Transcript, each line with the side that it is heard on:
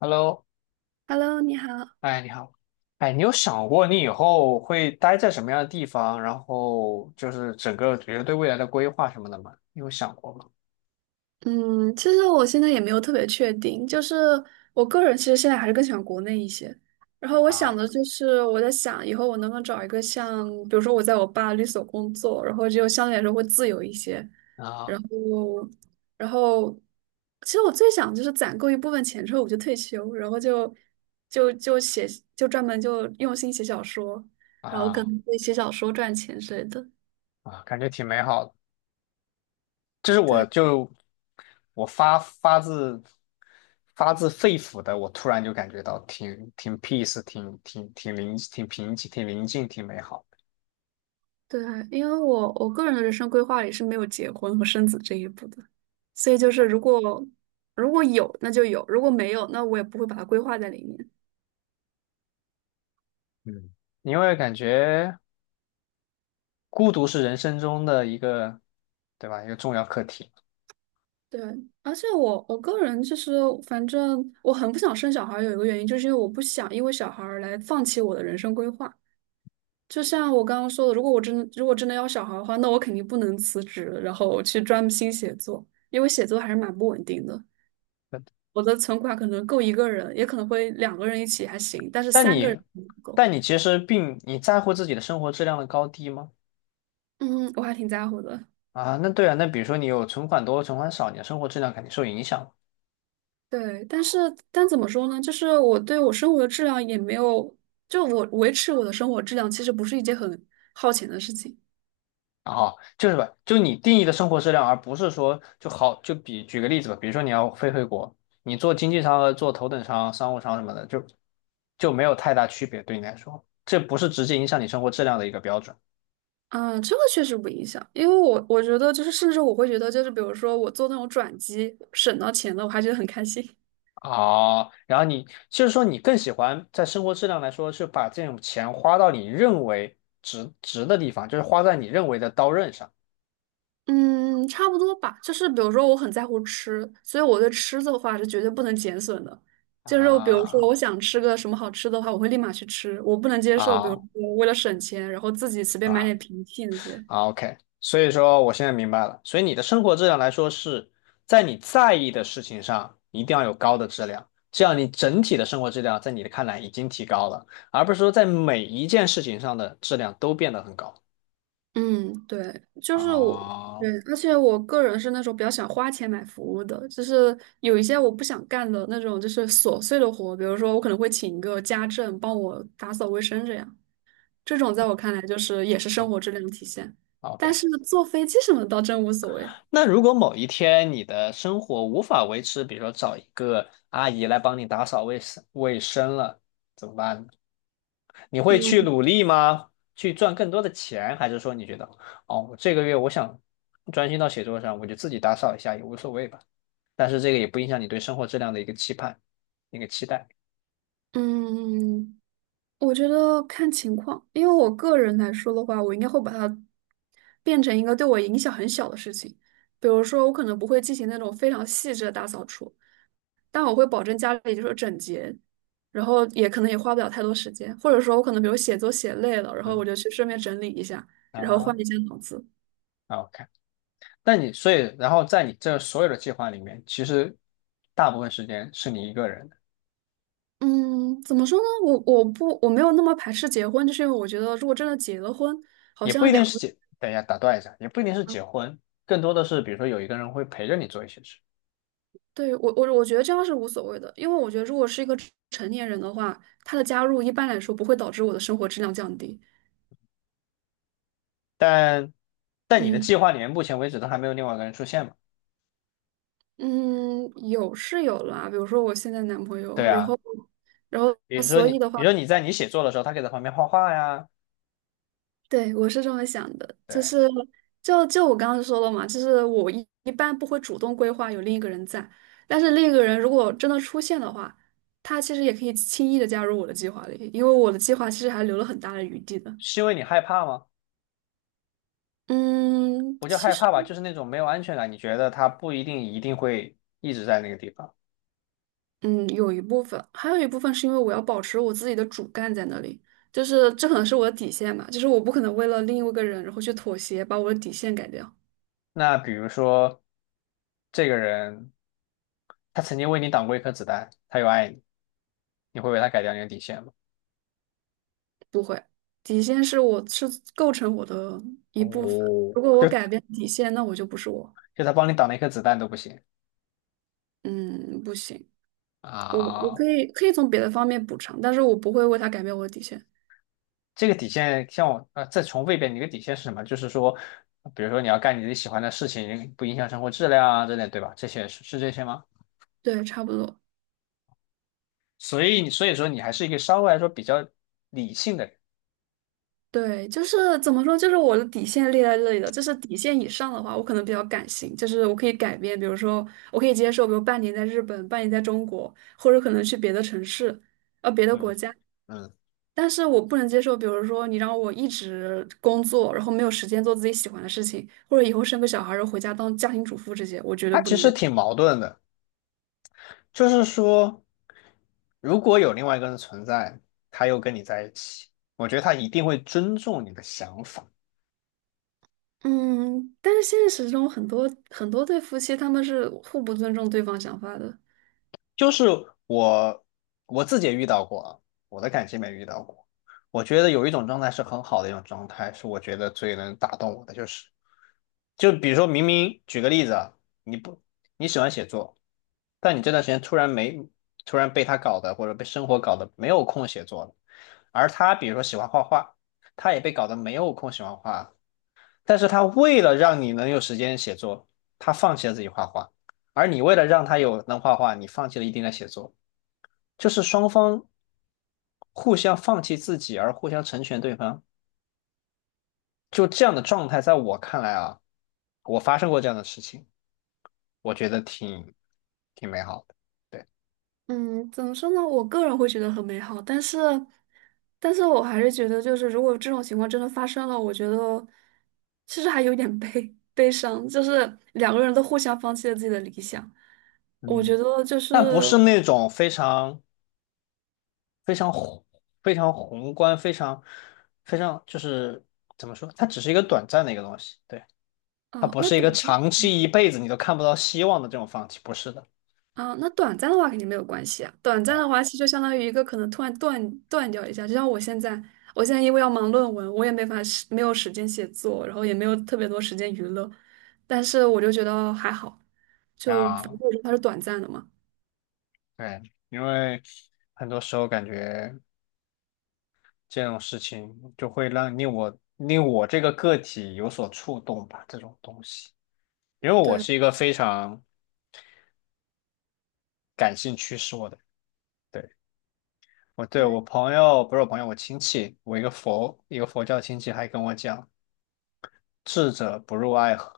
left: Hello，
right: Hello，你好。
left: 哎，你好。哎，你有想过你以后会待在什么样的地方，然后就是整个觉得对未来的规划什么的吗？你有想过吗？
right: 嗯，其实我现在也没有特别确定，就是我个人其实现在还是更喜欢国内一些。然后我想
left: 啊
right: 的就是，我在想以后我能不能找一个像，比如说我在我爸律所工作，然后就相对来说会自由一些。
left: 啊
right: 然后，然后，其实我最想就是攒够一部分钱之后我就退休，然后就就写，就专门就用心写小说，然后可
left: 啊
right: 能会写小说赚钱之类的。
left: 啊！感觉挺美好的。这是我
right: 对。
left: 就我发自肺腑的，我突然就感觉到挺 peace，挺平静，挺宁静，挺美好的。
right: 对啊，因为我个人的人生规划里是没有结婚和生子这一步的，所以就是如果有那就有，如果没有那我也不会把它规划在里面。
left: 嗯，因为感觉孤独是人生中的一个，对吧？一个重要课题。
right: 对，而且我个人就是反正我很不想生小孩儿，有一个原因就是因为我不想因为小孩儿来放弃我的人生规划。就像我刚刚说的，如果真的要小孩儿的话，那我肯定不能辞职，然后去专心写作，因为写作还是蛮不稳定的。我的存款可能够一个人，也可能会两个人一起还行，但是
left: 但
right: 三个人
left: 你，
right: 不够。
left: 但你其实在乎自己的生活质量的高低吗？
right: 嗯，我还挺在乎的。
left: 啊，那对啊，那比如说你有存款多、存款少，你的生活质量肯定受影响。
right: 对，但怎么说呢？就是我对我生活的质量也没有，就我维持我的生活质量，其实不是一件很耗钱的事情。
left: 啊哈，就是吧，就你定义的生活质量，而不是说就好就比举个例子吧，比如说你要飞回国，你做经济舱和做头等舱、商务舱什么的，就没有太大区别对你来说，这不是直接影响你生活质量的一个标准。
right: 啊，这个确实不影响，因为我觉得就是，甚至我会觉得就是，比如说我做那种转机省到钱了，我还觉得很开心。
left: 啊，然后你就是说你更喜欢在生活质量来说，是把这种钱花到你认为值的地方，就是花在你认为的刀刃上。
right: 嗯，差不多吧。就是比如说，我很在乎吃，所以我对吃的话是绝对不能减损的。就是比如说，
left: 啊
right: 我想吃个什么好吃的话，我会立马去吃。我不能接受，比如
left: 啊
right: 说为了省钱，然后自己随便买
left: 啊
right: 点平替那些。
left: 啊！OK，所以说我现在明白了，所以你的生活质量来说是在你在意的事情上一定要有高的质量，这样你整体的生活质量在你的看来已经提高了，而不是说在每一件事情上的质量都变得很高。
right: 嗯，对，就
left: 啊。
right: 是我，对，
left: 哦，
right: 而且我个人是那种比较喜欢花钱买服务的，就是有一些我不想干的那种，就是琐碎的活，比如说我可能会请一个家政帮我打扫卫生这样。这种在我看来就是也是生活质量的体现。但
left: OK。
right: 是坐飞机什么的倒真无所谓。
left: 那如果某一天你的生活无法维持，比如说找一个阿姨来帮你打扫卫生了，怎么办呢？你会去
right: 嗯
left: 努力吗？去赚更多的钱，还是说你觉得，哦，我这个月我想专心到写作上，我就自己打扫一下也无所谓吧？但是这个也不影响你对生活质量的一个期盼，一个期待。
right: 嗯，我觉得看情况，因为我个人来说的话，我应该会把它变成一个对我影响很小的事情。比如说，我可能不会进行那种非常细致的大扫除，但我会保证家里就是整洁，然后也可能也花不了太多时间。或者说，我可能比如写作写累了，然后我
left: 嗯，
right: 就去顺便整理一下，然后
left: 啊
right: 换一下脑子。
left: ，OK。那你所以，然后在你这所有的计划里面，其实大部分时间是你一个人。
right: 嗯，怎么说呢？我没有那么排斥结婚，就是因为我觉得如果真的结了婚，好
left: 也不
right: 像
left: 一
right: 两
left: 定是
right: 个，
left: 结，等一下打断一下，也不一定是结婚，更多的是比如说有一个人会陪着你做一些事。
right: 对，我觉得这样是无所谓的，因为我觉得如果是一个成年人的话，他的加入一般来说不会导致我的生活质量降低。
left: 但在你的
right: 嗯
left: 计划里面目前为止都还没有另外一个人出现嘛？
right: 嗯，有是有啦，比如说我现在男朋友，
left: 对
right: 然
left: 啊，
right: 后然后所以的话。
left: 比如说你在你写作的时候，他可以在旁边画画呀。
right: 对，我是这么想的，就
left: 对，
right: 是就我刚刚说了嘛，就是我一般不会主动规划有另一个人在，但是另一个人如果真的出现的话，他其实也可以轻易的加入我的计划里，因为我的计划其实还留了很大的余地的。
left: 是因为你害怕吗？
right: 嗯，
left: 不叫
right: 其
left: 害
right: 实
left: 怕吧，就是那种没有安全感，你觉得他不一定一定会一直在那个地方。
right: 嗯有一部分，还有一部分是因为我要保持我自己的主干在那里，就是这可能是我的底线嘛，就是我不可能为了另一个人然后去妥协，把我的底线改掉。
left: 那比如说这个人，他曾经为你挡过一颗子弹，他又爱你，你会为他改掉你的底线吗？
right: 不会，底线是我是构成我的一部分。
left: 哦，
right: 如果我
left: 就
right: 改变底线，那我就不是我。
left: 就他帮你挡了一颗子弹都不行
right: 嗯，不行，我可
left: 啊。
right: 以从别的方面补偿，但是我不会为他改变我的底线。
left: 这个底线，像我啊，再重复一遍，你的底线是什么？就是说，比如说你要干你自己喜欢的事情，不影响生活质量啊之类，对吧？这些是这些吗？
right: 对，差不多。
left: 所以你所以说你还是一个稍微来说比较理性的人。
right: 对，就是怎么说，就是我的底线列在这里的，就是底线以上的话，我可能比较感性，就是我可以改变，比如说我可以接受，比如半年在日本，半年在中国，或者可能去别的城市，别的国
left: 嗯
right: 家。
left: 嗯，
right: 但是我不能接受，比如说你让我一直工作，然后没有时间做自己喜欢的事情，或者以后生个小孩儿然后回家当家庭主妇这些，我绝对
left: 他
right: 不
left: 其
right: 能
left: 实
right: 接受。
left: 挺矛盾的，就是说，如果有另外一个人存在，他又跟你在一起，我觉得他一定会尊重你的想法。
right: 嗯，但是现实中很多对夫妻他们是互不尊重对方想法的。
left: 就是我我自己也遇到过啊，我的感情没遇到过。我觉得有一种状态是很好的一种状态，是我觉得最能打动我的，就是比如说明明举个例子啊。你不你喜欢写作，但你这段时间突然没突然被他搞的或者被生活搞的没有空写作了，而他比如说喜欢画画，他也被搞得没有空喜欢画，但是他为了让你能有时间写作，他放弃了自己画画，而你为了让他有能画画，你放弃了一定的写作，就是双方互相放弃自己而互相成全对方，就这样的状态，在我看来啊，我发生过这样的事情，我觉得挺美好的。对，
right: 嗯，怎么说呢？我个人会觉得很美好，但是我还是觉得，就是如果这种情况真的发生了，我觉得其实还有点悲伤，就是两个人都互相放弃了自己的理想。我
left: 嗯，
right: 觉得就
left: 但不
right: 是，
left: 是那种非常非常宏非常宏观非常非常就是怎么说，它只是一个短暂的一个东西。对。它
right: 哦，
left: 不
right: 那
left: 是一
right: 短。
left: 个长期一辈子你都看不到希望的这种放弃，不是的。
right: 啊，那短暂的话肯定没有关系啊。短暂
left: 对
right: 的话，其实就相当于一个可能突然断掉一下，就像我现在，我现在因为要忙论文，我也没法时没有时间写作，然后也没有特别多时间娱乐，但是我就觉得还好，就反
left: 啊，
right: 正它是短暂的嘛。
left: 对，因为很多时候感觉这种事情就会让令我这个个体有所触动吧，这种东西，因为我
right: 对。
left: 是一个非常感性驱使我的人。对，我对我
right: 对
left: 朋友不是我朋友，我亲戚，我一个佛教亲戚还跟我讲，智者不入爱河。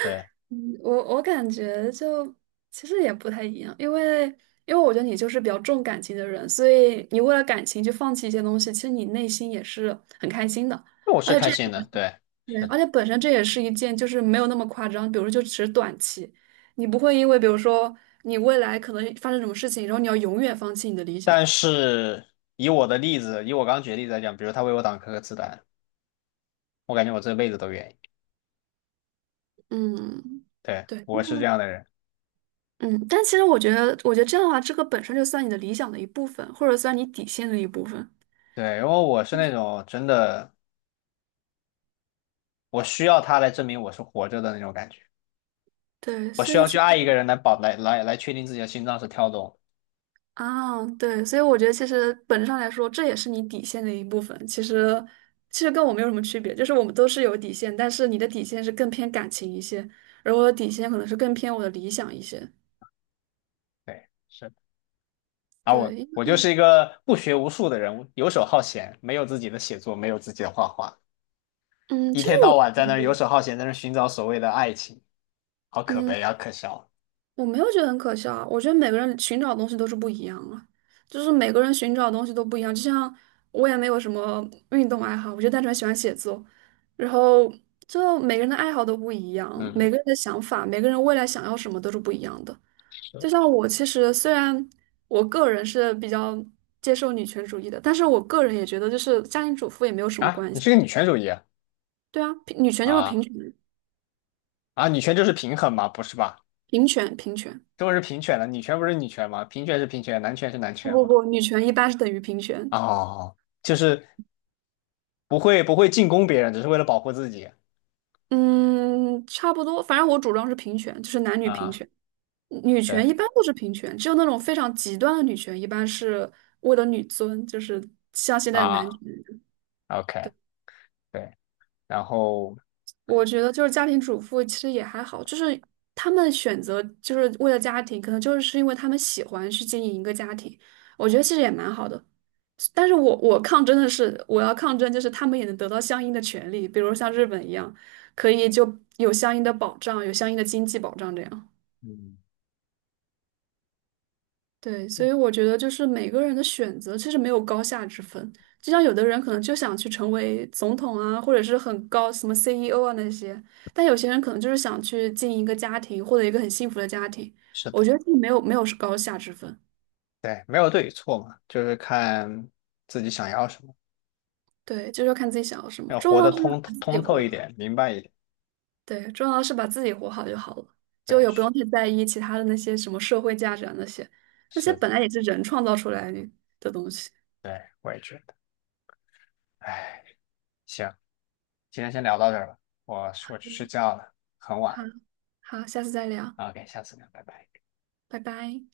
left: 对，
right: 嗯我感觉其实也不太一样，因为因为我觉得你就是比较重感情的人，所以你为了感情去放弃一些东西，其实你内心也是很开心的，
left: 那我是
right: 而且
left: 开
right: 这
left: 心的。对，
right: 对，而且本身这也是一件就是没有那么夸张，比如说就只是短期，你不会因为比如说你未来可能发生什么事情，然后你要永远放弃你的理想，
left: 但是以我的例子，以我刚举的例子来讲，比如他为我挡颗子弹，我感觉我这辈子都愿意。
right: 嗯。
left: 对，
right: 对。
left: 我是这样的人。
right: 嗯，但其实我觉得这样的话，这个本身就算你的理想的一部分，或者算你底线的一部分。
left: 对，因为我是那种真的，我需要他来证明我是活着的那种感觉。
right: 对，
left: 我
right: 所
left: 需
right: 以
left: 要去
right: 其
left: 爱一个人来保来来来确定自己的心脏是跳动的。
right: 啊，对，所以我觉得其实本质上来说，这也是你底线的一部分。其实跟我没有什么区别，就是我们都是有底线，但是你的底线是更偏感情一些，而我的底线可能是更偏我的理想一些。
left: 对，是。而我
right: 对，
left: 我就是一个不学无术的人，游手好闲，没有自己的写作，没有自己的画画，
right: 嗯，
left: 一
right: 其实
left: 天到
right: 我，
left: 晚在那儿游手好闲，在那儿寻找所谓的爱情，好可
right: 嗯，
left: 悲，啊，可笑。
right: 我没有觉得很可笑啊，我觉得每个人寻找的东西都是不一样啊，就是每个人寻找的东西都不一样。就像我也没有什么运动爱好，我就单纯喜欢写作，然后就每个人的爱好都不一样，
left: 嗯
right: 每
left: 嗯，
right: 个人的想法，每个人未来想要什么都是不一样的。就像我其实虽然我个人是比较接受女权主义的，但是我个人也觉得就是家庭主妇也没有什么
left: 啊，
right: 关
left: 你
right: 系。
left: 是个女权主义啊？
right: 对啊，平女权就是平
left: 啊
right: 权，
left: 啊，女权就是平衡嘛，不是吧？
right: 平权。
left: 中国是平权的，女权不是女权吗？平权是平权，男权是男
right: 不
left: 权
right: 不
left: 嘛。
right: 不，女权一般是等于平权。
left: 哦，就是不会进攻别人，只是为了保护自己
right: 嗯，差不多，反正我主张是平权，就是男女平
left: 啊。
right: 权。女
left: 对
right: 权一般都是平权，只有那种非常极端的女权，一般是为了女尊，就是像现在的男
left: 啊
right: 权。
left: ，OK，对，然后
right: 我觉得就是家庭主妇其实也还好，就是他们选择就是为了家庭，可能就是因为他们喜欢去经营一个家庭，我觉得其实也蛮好的。但是我抗争的是，我要抗争就是他们也能得到相应的权利，比如像日本一样，可以就有相应的保障，有相应的经济保障这样。
left: 嗯，
right: 对，所以我觉得就是每个人的选择其实没有高下之分，就像有的人可能就想去成为总统啊，或者是很高什么 CEO 啊那些，但有些人可能就是想去经营一个家庭，获得一个很幸福的家庭。
left: 是
right: 我
left: 的，
right: 觉得这没有高下之分，
left: 对，没有对与错嘛，就是看自己想要什么，
right: 对，就是要看自己想要什么，
left: 要
right: 重
left: 活
right: 要
left: 得
right: 的是
left: 通
right: 把自己
left: 通透
right: 活
left: 一
right: 的，
left: 点，明白一点。
right: 对，重要的是把自己活好就好了，就
left: 对，
right: 也不
left: 是
right: 用太在意其他的那些什么社会价值啊那些，那些
left: 是的，
right: 本来也是人创造出来的东西。
left: 对，我也觉得。哎，行，今天先聊到这儿吧，我去睡觉了，很晚
right: 好，
left: 了。
right: 好，下次再聊，
left: OK，下次聊，拜拜。
right: 拜拜。